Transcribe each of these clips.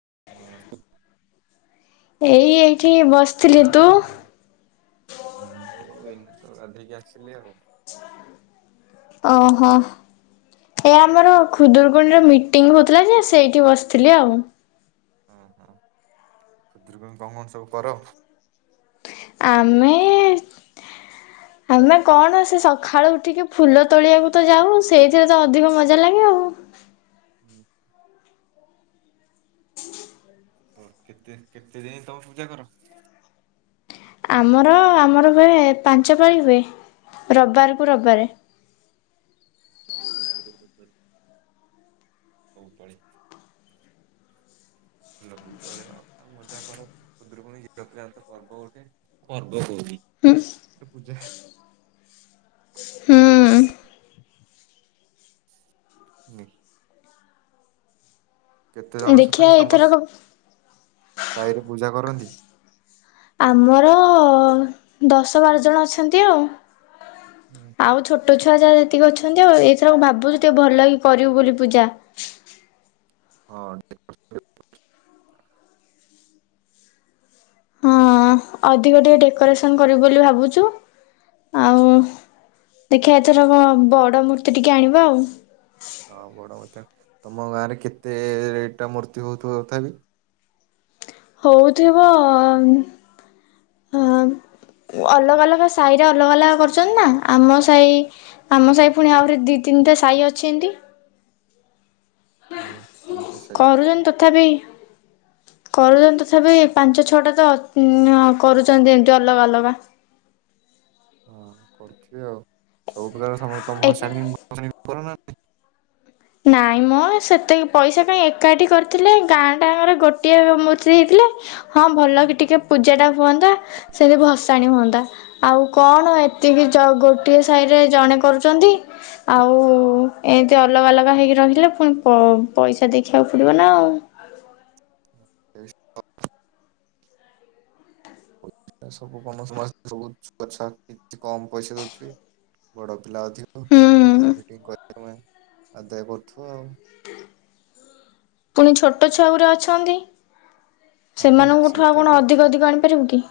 [inaudible] ଏଇ ଏଇଠି ବସିଥିଲି, ତୁ? [inaudible] ଓ ଏଇନେ ତ ଗାଧେଇକି ଆସିଲି ଆଉ। [inaudible] ଅହ, ଏ ଆମର ଖୁଦୁୁରୁକୁୁଣିରେ ମିଟିଂ ହୋଉଥୁଲା ଯେ, ସେଇଠି ବସିଥିଲି ଆଉ। ହଁ ହଁ, [inaudible] ତମର ସବୁ କର? ଆମେ ଏ, [inaudible] ଆମେ କଣ ସେ ସଖାଳୁ ଉଠିକି ଫୁଲ ତୋଳିଆକୁ ତ ଯାଉ, ସେଇଥିରେ ତ ଅଧିକ ମଜା ଲାଗେ ଆଉ। ହୁଁ। ପର କେତେ କେତେ ଦିନ ତମେ ପୂଜା କର? [inaudible] ଆମର ଆମର ହୁଏ ପାଞ୍ଚ ପାଳି ହୁଏ, ରବବାରକୁ ରବବାର। ପାଞ୍ଚ ପାଳି କୁ, ରବବାରେ କୁ ରବ ବା ରେ? [inaudible] ହଉ ପାଳି। ଆଉ ଫୁଲ ଖାଲି ତୋଳିବ ଆଉ, ତମେ ମଜା କର, ଖୁଦୁରୁକୁଣୀ ଝିଅ ପିଲାଙ୍କ ତ ପର୍ବ ଗୋଟେ, ପର୍ବ କୋଉଚି, ହୁଁ ଗୋଟେ ପୂଜା ହା ହୁଁ [unintelligible] ହୁଁ। ଦେଖିଆ ଏଇଥର କ ସାଇରେ ପୂଜା କରନ୍ତି? ଆମର ଅ, ଦଶ ବାର ଜଣ ଅଛନ୍ତି ଆଉ। [unintelligible] ଆଉ ଛୋଟ ଛୁ ଛୁଆ ଜାହା ଯେତିକି ଅଛନ୍ତି ଆଉ, ଏଇଥରକ ଭାବୁଚୁ ଟିକେ ଭଲ କି କରିବୁ ବୋଲି ପୂଜା। ହଁ ଅଁ [unintelligible] ହଁ ଅଁ, ଅଧିକ ଟିକେ ଡେକୋରେସନ କରିବୁ ବୋଲି ଭାବୁଚୁ, [inaudible] ଆଉ, [inaudible] ଦେଖିଆ ଏଇ ଥରକ ବଡ ମୂର୍ତ୍ତି ଟିକେ ଆଣିବା ଆଉ। ହଁ ବଡ ମୂର୍ତ୍ତି ଆଣ, ତମ ଗାଁରେ କେତେ ଏ ଟା ମୂର୍ତ୍ତି ହୋଉଥିବା ତଥାବି? ହୋଉଥିବ ଅ [unintelligible] ଅଲଗା ଅଲଗା ସାଇରେ ଅଲଗା-ଅଲଗା କରୁଚନ୍ତି ନା, ଆମ ସାଇ, ଆମ ସାହି ଫୁଣି ଆହୁରି ଦି ତିନିଟା ସାଇ ଅଛି ଏମତି। [inaudible] ହଁ ତିନିଟା [unintelligible] ସାଇ କରୁଚନ୍ତି ତଥାପି କରୁଚନ୍ତି ତଥାପି, ପାଞ୍ଚ-ଛଅଟା ତ କରୁଚନ୍ତି ଏମିତି ଅଲଗା ଅଲଗା। ହଁ କରୁଥିବେ ଆଉ। ସବୁ ପ୍ରକାର ସମତଙ୍କ ଭସାଣି-ଫସାଣି କରନା? ନାଇଁ ମ, ସେତକି ପଇସା କାଇଁ ଏକାଠି କରିଥିଲେ ଗାଁଟାଙ୍କର ଗୋଟିଏ ମୂର୍ତ୍ତି ହେଇଥିଲେ, ହଁ ଭଲ କି ଟିକେ ପୂଜାଟା ହୁଅନ୍ତା, ସେମିତି ଭସାଣି ହୁଅନ୍ତା, ଆଉ କଣ ଏତିକି ଚ ଗୋଟିଏ ସାହିରେ ଜଣେ କରୁଚନ୍ତି, ଆଉ ଏମିତି ଅଲଗା ଅଲଗା ବା ହେଇକି ରହିଲେ, ପୁଣି ପଇସା ଦେଖିଆକୁ ପଡିବ ନା ଆଉ। [unintelligible] ସବୁ କ ସମ ସବୁ ଛୁଆ ଛୁଆ କିଛି କମ ପଇସା ଦୋଉଥୁବେ, ବଡ ପିଲା ଅଧକ, ହୁଁ ମିଟି ଫିଟିଂ କରି। ଅ ଆ, ଆଦାୟ କରଥିବ ଆଉ। [inaudible] ପୁଣି ଛୋଟ ଛୁଆଗୁରା ଅଛନ୍ତି। ହଁ ବା ସେଇ ସେମାନଙ୍କଠୁ ଆଉ ତ କଣ କହୁଛି ଅଧିକ ଅଧିକ ଆଣିପାରିବୁ କି?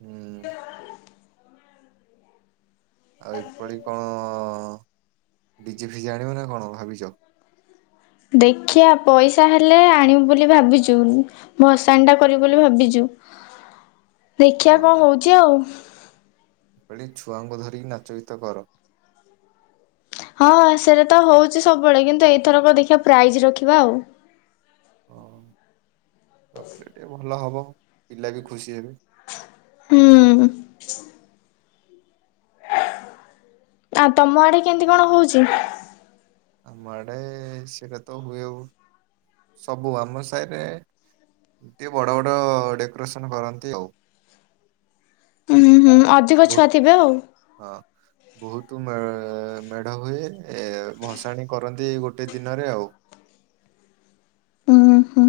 ହୁଁ ଆଉ ଏପାଳି କଣ, ଡିଜେ ଫିଯେ ଆଣିବ ନା କଣଭାବିଚ? ଦେଖିଆ, ପଇସା ହେଲେ ଆଣିବୁ ବୋଲି ଭାବିଚୁ, ଭସାଣି ଟା କରିବୁ ବୋଲି ଭାବିଚୁ। [inaudible] ଦେଖିଆ କଅ ହୋଉଚି ଆଉ। ସେଠି ଛୁଆଙ୍କୁ ଧରି କି ନାଚ ଗୀତ କର। [inaudible] ହଁ-ଅଁ, ସେଇଟା ତ ହୋଉଚି ସବୁବେଳେ, କିନ୍ତୁ ଏଇଥରକ ଦେଖିବା ପ୍ରାଇଜ ରଖିବା ଆଉ। ହଁ ରଖିଲେ ଟିକେ ଭଲ ହବ। ପିଲା ବି ଖୁସି ହେବେ। ହୁଁ ଆଉ ତମ ଆଡେ କେମିତି କଣ ହୋଉଚି। ଆମ ଆଡେ ସେଟା ତ ହୁଏ ସବୁ ଆମ ସାହିରେ ଟିକେ ବଡ ବଡ ଡେକୋରେସନ କରନ୍ତି ଆଉ। ହୁଁ ହୁଁ ଅଧିକ ଛୁଆ ବହୁତ ଥିବେ ଆଉ। ହଁ ବୋହୁତୁ ମେ-ମେଢ ହୁଏ ଏ-ଭସାଣି କରନ୍ତି ଏଇ ଗୋଟେ ଦିନରେ ଆଉ। ଉଁ ହୁଁ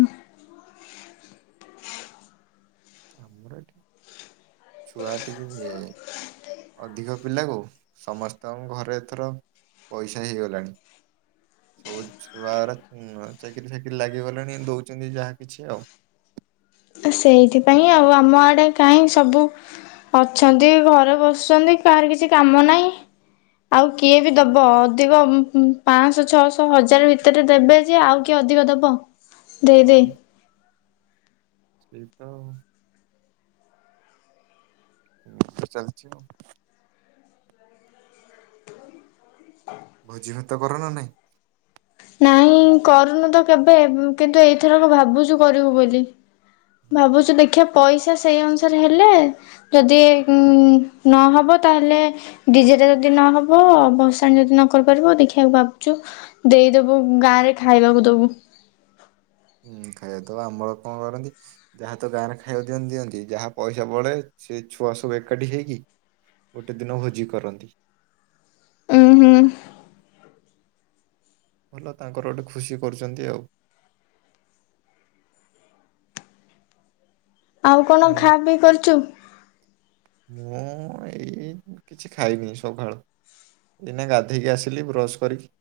ଆମର ଏଠି ଛୁଆ ଟିକେ ଅଧିକ ପିଲାକୁ ସମସ୍ତଙ୍କ ଘରେ ଏଥର ପଇସା ହେଇଗଲାଣି ସବୁ ଛୁଆରା ଚାକିରି ଫାକିରି ଲାଗିଗଲାଣି ଦୋଉଚନ୍ତି ଯାହା କିଛି ଆଉ। ତ ସେଇଥିପାଇଁ ଆଉ ଆମ ଆଡେ କାହିଁ ସବୁ ଅଛନ୍ତି ଘରେ ବସୁଛନ୍ତି କାହାର କିଛି କାମ ନାହିଁ ଆଉ କିଏ ବି ଦବ ଅଧିକ ପାଞ୍ଚଶହ ଛଅଶହ ହଜାର ଭିତରେ ଦେବେ ଯେ ଆଉ କିଏ ଅଧିକ ଦବ। ଦେଇ ଦେଇ ସେଇତ ଚାଲଚି ଆଉ ଭୋଜିଭାତ କରନା ନାଇଁ। ନାଇଁ କରୁନୁ ତ କେବେ କିନ୍ତୁ ଏଇଥରକ ଭାବୁଚୁ କରିବୁ ବୋଲି। ଭାବୁଚୁ ଦେଖିଆ ପଇସା ସେଇ ଅନୁସାରେ ହେଲେ ଯଦି ନହବ ତାହେଲେ ଡିଜେରେ ଯଦି ନହବ ଧସାଣି ଯଦି ନ କରିପାରିବ ଦେଖିବାକୁ ଭାବୁଛୁ ଦେଇଦବୁ ମୁୁ ଗାଁରେ ଖାଇବାକୁ ଦବୁ। ହୁଁ ଖାଇବା ତ ଆମର କଣ କରନ୍ତି ଯାହା ତ ଗାଁରେ ଖାଇବାକୁ ଦିଅନ୍ତି ଦିଅନ୍ତି ଯାହା ପଇସା ବଳେ ସେଇ ଛୁଆ ସବୁ ଏକାଠି ହେଇକି ଗୋଟେ ଦିନ ଭୋଜି କରନ୍ତି। ଉଁ ହୁଁ ଭଲ ତାଙ୍କର ଗୋଟେ ଖୁସି କରୁଚନ୍ତି ଆଉ। ଆଉ କଣ ନାଇଁ ଖାଆ ପି କରୁଛୁ। ମୁଁ ଏଇ କିଛି ଖାଇନି ସକାଳୁ ଏଇନା ଗାଧେଇକି ଆସିଲି ବ୍ରଶ କରିକି।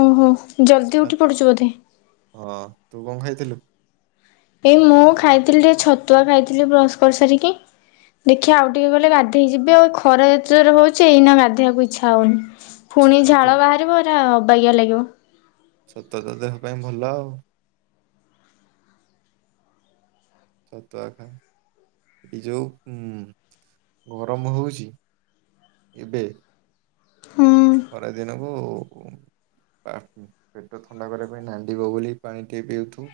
ଓ ହୋ ଜଲ୍ଦି ଆ ଉଠି ପଡ଼ୁଚୁ ବୋଧେ। ହଁ ତୁ କଣ ଖାଇଥିଲୁ? ଏଇ ମୁଁ ଖାଇଥିଲି ଟିକେ ଛତୁଆ ଖାଇଥିଲି ବ୍ରସ୍ କରି ସାରିକି ଦେଖିଆ ଆଉ ଟିକେ ଗଲେ ଗାଧେଇ ଯିବି ଆଉ ଖରା ଏତେ ଯୋରେ ହୋଉଛି ଏଇନା ଗାଧେଇବାକୁ ଇଚ୍ଛା ହଉନି। ପୁଣି ଛତୁଆ ତ ଝାଳ ବାହାରିବ ଅବାଗିଆ ଲାଗିବ। ସଟାତ ଦେହ ପାଇଁ ଭଲ ଆଉ। ଛତୁଆ ଖାଆଇକି ଯୋଉ ଉଁ ଗରମ ହୋଉଛି ଏବେ ହଁ ଖରା ଦିନକୁ ପା ପେଟ ଥଣ୍ଡା କରିବା ପାଇଁ ନାଣ୍ଡିବଗୁଲି ପାଣି ଟକେ ପିଇଉଥୁବୁ।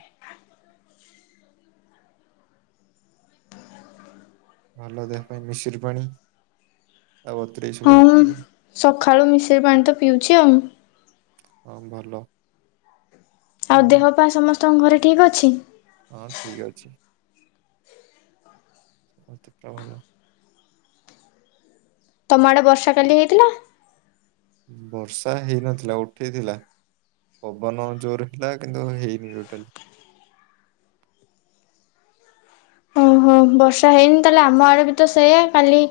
ଭଲ ଦେହ ପାଇଁ ମିଶରି ପାଣି ତା ବତୁରେଇ ହଁ ସବୁବେଳେ ପିଇବୁ। ସକାଳୁ ମିଶିରି ପାଣି ତ ପିଉଛି ଆଉ। ହଁ ଭଲ ଆଉ ଦେହପାଆ ସମସ୍ତ ତମ ଘରେ ଠିକ୍ ଅଛି। ହଁ ଠିକ ଅଛି। ସମସ୍ତେ ପୁରା ଭଲ। ତମ ଆଡ଼େ ବର୍ଷା କାଲି ହେଇଥିଲା? ବର୍ଷା ହେଇନଥିଲା ଉଠେଇଥିଲା ପବନ ଜୋରେ ଥିଲା କିନ୍ତୁ ହେଇନି ଟୋଟାଲି। ଓହୋ ବର୍ଷା ହେଇନି ତାହାଲେ ଆମ ଆଡ଼େ ବି ତ ସେଇୟଆ କାଲି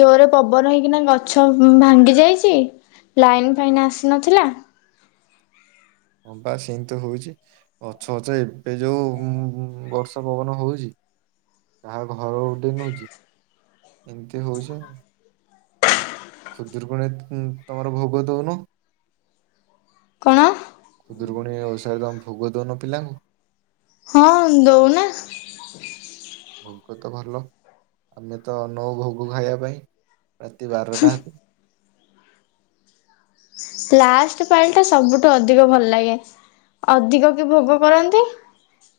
ଜୋରରେ ପବନ ହେଇକିନା ଗଛ ଭାଙ୍ଗି ଯାଇଚି ଲାଇନ ଫାଇନ୍ ଆସିନଥିଲା ହଁ ପା ସେମିତି ହୋଉଚି ଗଛ ଫଛ ଏବେ ଯୋଉ ବର୍ଷା ପବନ ହୋଉଚି ତାାହା ଘର ଗୋଟେ ନୋଉଚି ଏମିତି ହୋଉଚି ଆ। ଖୁଦୁରୁକୁଣୀ ତମର ଭୋଗ ଦୋଉନ। କଣ? ଖୁଦୁରୁକୁଣି ଓଷାରେ ତମେ ଭୋଗ ଦୋଉନ ପିଲାଙ୍କୁ‌? ହଁ ଦୋଉ ନାଁ। ଭୋଗ ତ ଭଲ ଆମେ ତ ଅନଉ ଭୋଗ ଖାଇବା ପାଇଁ। ରାତି ବାରଟା ହେତେ ଲାଷ୍ଟ ପାଳିଟା ସବୁଠୁ ଅଧିକ ଭଲ ଲାଗେ। ଅଧିକ ବି ଭୋଗ କରନ୍ତି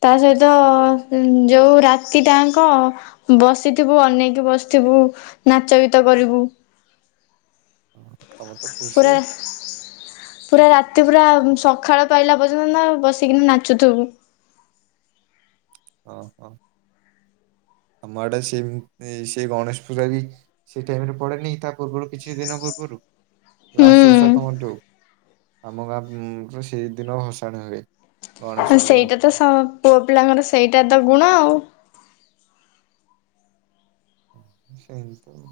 ତା ସହିତ ଉଁ ଯୋଉ ରାତିଟା ଆଙ୍କ ବସିଥିବୁ ଅନେଇକି ବସିଥିବୁ ନାଚ ଗୀତ କରିବୁ। ହଁ ତମର ତ ଖୁସି। ପୁରା ପୁରା ରାତି ପୁରା ସଖାଳ ପାଇଲା ପର୍ଯ୍ୟନ୍ତ ନାଁ ବସିକିନି ନାଚୁଥିବୁ। ଅଁ ହଁ ଆମ ଆଡେ ସେ ଉଁ ସେଇ ଗଣେଶ ପୂଜା ବି ସେଇ ଟାଇମରେ ପଡେନେଇ କି ତା ପୂର୍ବରୁ କିଛି ଦିନ ପୂର୍ବରୁ ଲାଷ୍ଟ ଓଷା ତମର ହୁଁ ଯୋଉ ଆମ ଗାଁ ଉଁ ସେଇ ଦିନ ଭସାଣି ହୁଏ। ଗଣେଶ ପୂଜା ସେଇଟା ତ ସ ପୁଅ ପିଲାଙ୍କର ସେଇଟା ଟା ତ ଗୁଣ ଆଉ। ସେଇ ତ ଆଉ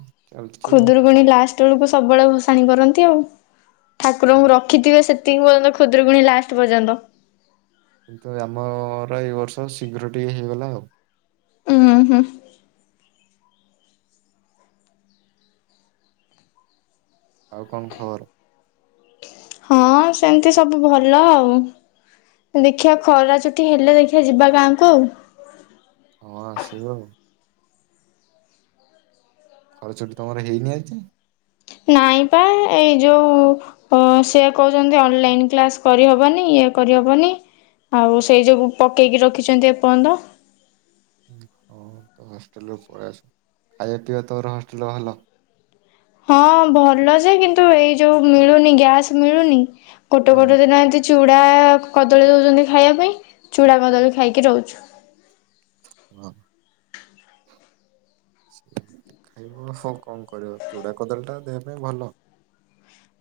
ଖୁଦୁୁରକୁୁଣି ଲାଷ୍ ତେଳୁକୁ ସବୁବେଳେ ଭସାଣି କରନ୍ତି ଆଉ। ଠାକୁରଙ୍କୁ ଆଉ ରଖିଥିବେ ସେ ତିିକ ପର୍ଯ୍ୟନ୍ତ ଖୁଦୁରୁକୁୁଣୀ ଲାଷ୍ଟ ପର୍ଯ୍ୟନ୍ତ। କିନ୍ତୁ ଏଇ ଆମର ଏଇ ବର୍ଷ ଶୀଘ୍ର ଟିକେ ହେଇଗଲା ଆଉ। ଉଁ ହୁଁ। ଆଉ କଣ ଖବର? ହଁ ସେମତି ସବୁ ଭଲ ଆଉ ଦେଖିବା ଖରା ଛୁଟି ହେଲେ ଦେଖିବା ଯିବା ଗାଁକୁ ଆଉ। ହଁ ଆସିବୁ ଆଉ। ଖରା ଛୁଟି ତମର ହେଇନି ଆଜି ଯାଏଁ? ନାଇଁ ପା ଏଇ ଯୋଉ ଉଁ ସେ କୋହୁଚନ୍ତି ଅନଲାଇନ କ୍ଲାସ କରିହବନି ଇଏ କରିହବନି ଆଉ ସେଇ ଯୋଗୁ ପକେଇକି ରଖିଚନ୍ତି ଏପର୍ଯ୍ୟନ୍ତ। ହଁ ତୋ ହଷ୍ଟେଲରୁ ପଳେଇଆସ। ଖାଇବା ପିଇବା ତୋର ହଷ୍ଟେଲ ଭଲ। ହଁ ଭଲ ଯେ କିନ୍ତୁ ଏଇ ଯୋଉ ମିଳୁନି ଗ୍ୟାସ ମିଳୁନି କୋଟେ ହଁ କୋଟ ଦ ଏନ୍ତି ଚୁଡ଼ା କଦଳୀ ଦୋଉଚନ୍ତି ଖାଇବା ପାଇଁ। ଚୁଡ଼ା କଦଳୀ ଖାଇକି ରଉଚୁ‌। ହଁ ସେମିତି ଖାଇବ ଆଉ କଣ କରିବ ଚୁଡ଼ା କୋଦଳୀଟା ଦେବା ପାଇଁ ଭଲ।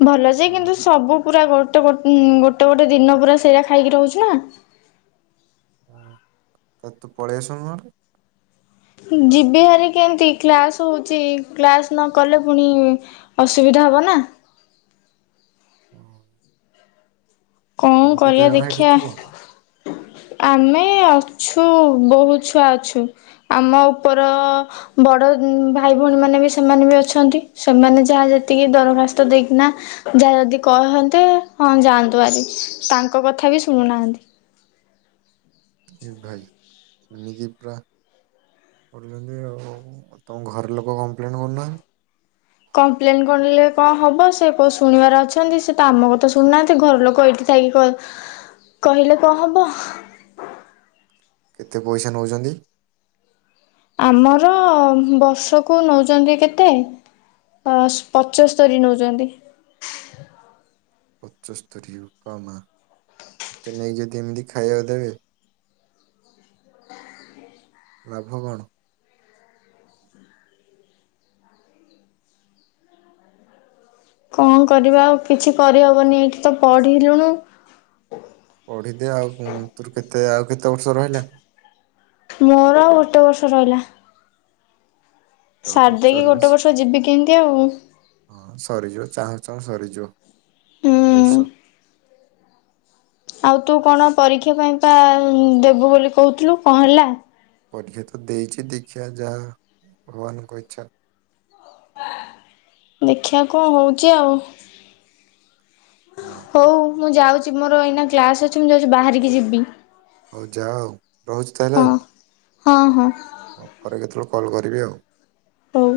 ଭଲ ଯେ ହଁ କିନ୍ତୁ ସବୁ ପୁରା ଗୋ ଗୋଟେ ଗୋ ଉଁ ଗୋଟେ ଗୋଟେ ଦିନ ପୁରା ସେଇଟା ଖାଇକି ରହୁଚୁ ନାଁ। ଉଁ ତ ତୁ ପେଳେଇ ଆସୁନୁ ନହେଲେ। ଯିବି ହାରି କେମିତି କ୍ଲାସ ହୋଉଚି କ୍ଲାସ ନ କଲେ ପୁଣି ଅସୁବିଧା ହବ ନାଁ। କଣ ତମେ କେତେ କରିବା ଜଣ ସେଠି ଦେଖଆ। ଥିବ ଆମେ ଅଛୁ ବୋହୁତ ଛୁଆ ଅଛୁ ଆମ ଉପର ବଡ଼ ଭାଇ ଭୋଉଣୀ ମାନେ ବି ସେମାନେ ବି ଅଛନ୍ତି। ସେମାନେ ଯାହା ଯେତିକି ଦରଖାସ୍ତ ଦେଇକିନା ଯାହା ଯଦି କହନ୍ତେ ହଁ ଯାଆନ୍ତୁ ହାରି। ତାଙ୍କ କଥା ବି ଶୁଣୁନାହାନ୍ତି‌। ଏ ଭାଇ ଏମିତି ପୁରା କରୁଛନ୍ତି ଆଉ। ତମ ଘର ଲୋକ କମ୍ପ୍ଲେନ୍ କରୁନାହାଁ କମ୍ପ୍ଲେନ କିରିଲେ କଣ ହବ ସେ କୋଉ ଶୁଣିବାର ଅଛନ୍ତି। ସେ ତ ଆମ କଥା ଶୁଣୁନାହାନ୍ତି ଘର ଲୋକ ଏଇଠି ଥାଇକି କ କହିଲେ କଣ ହବ। କେତେ ପଇସା ନୋଉଚନ୍ତି? ଆମର ବର୍ଷକୁ ନୋଉଚନ୍ତି କେତେ ଅ ପଚସ୍ତରୀ ନୋଉଚନ୍ତି। ପଞ୍ଚସ୍ତରୀ ର ଉପ ମା ଏତେ ନେଇ ଯଦି ଏମିତି ଖାଇବାକୁ ଦେବେ? ଲାଭ କଣ? କଣ କରିବା ଆଉ କିଛି କରିହବନି ଏଇଠି ତ ପଢିଲୁଣୁ। ପଢିଦେ ଆଉ ତୋର କେତେ ଆଉ କେତେ ବର୍ଷ ରହିଲା? ମୋର ଆଉ ଗୋଟେ ବର୍ଷ ରହିଲା। ସାରି ଦେଇକି ଗୋଟେ ଚାଲିଶ ବର୍ଷ ଯିବି କେମିତି ଆଉ ହୁଁ। ହଁ ସରିଯିବ ଚାହୁଁ ଚାହୁଁ ସରି ଯୋ। ବର୍ଷା। ଆଉ ତୁ କଣ ପରୀକ୍ଷା ପାଇଁ ପା ଦେବୁ ବୋଲି କହୁଥିଲୁ କଣ ହେଲା। ପରୀକ୍ଷା ତ ଦେଇଛି ଦେଖିଵା ଯାହା ଭଗବାନଙ୍କ ଇଚ୍ଛା। ଦେଖିବା କଣ ହଉଛି ଆଉ ହଁ ହଉ ମୁଁ ଯାଉଛି ମୋର ଏଇନା କ୍ଲାସ ଅଛି ମୁଁ ଯାଉଛି ବାହାରିକି ଯିବି। ହଉ ଯାଅ ଆଉ ରହୁଛି ତାହେଲେ ହଁ ଆଉ। ହଁ ହଁ। ପରେ କେତେବେଳେ କଲ୍ କରିବି ଆଉ। ହଉ।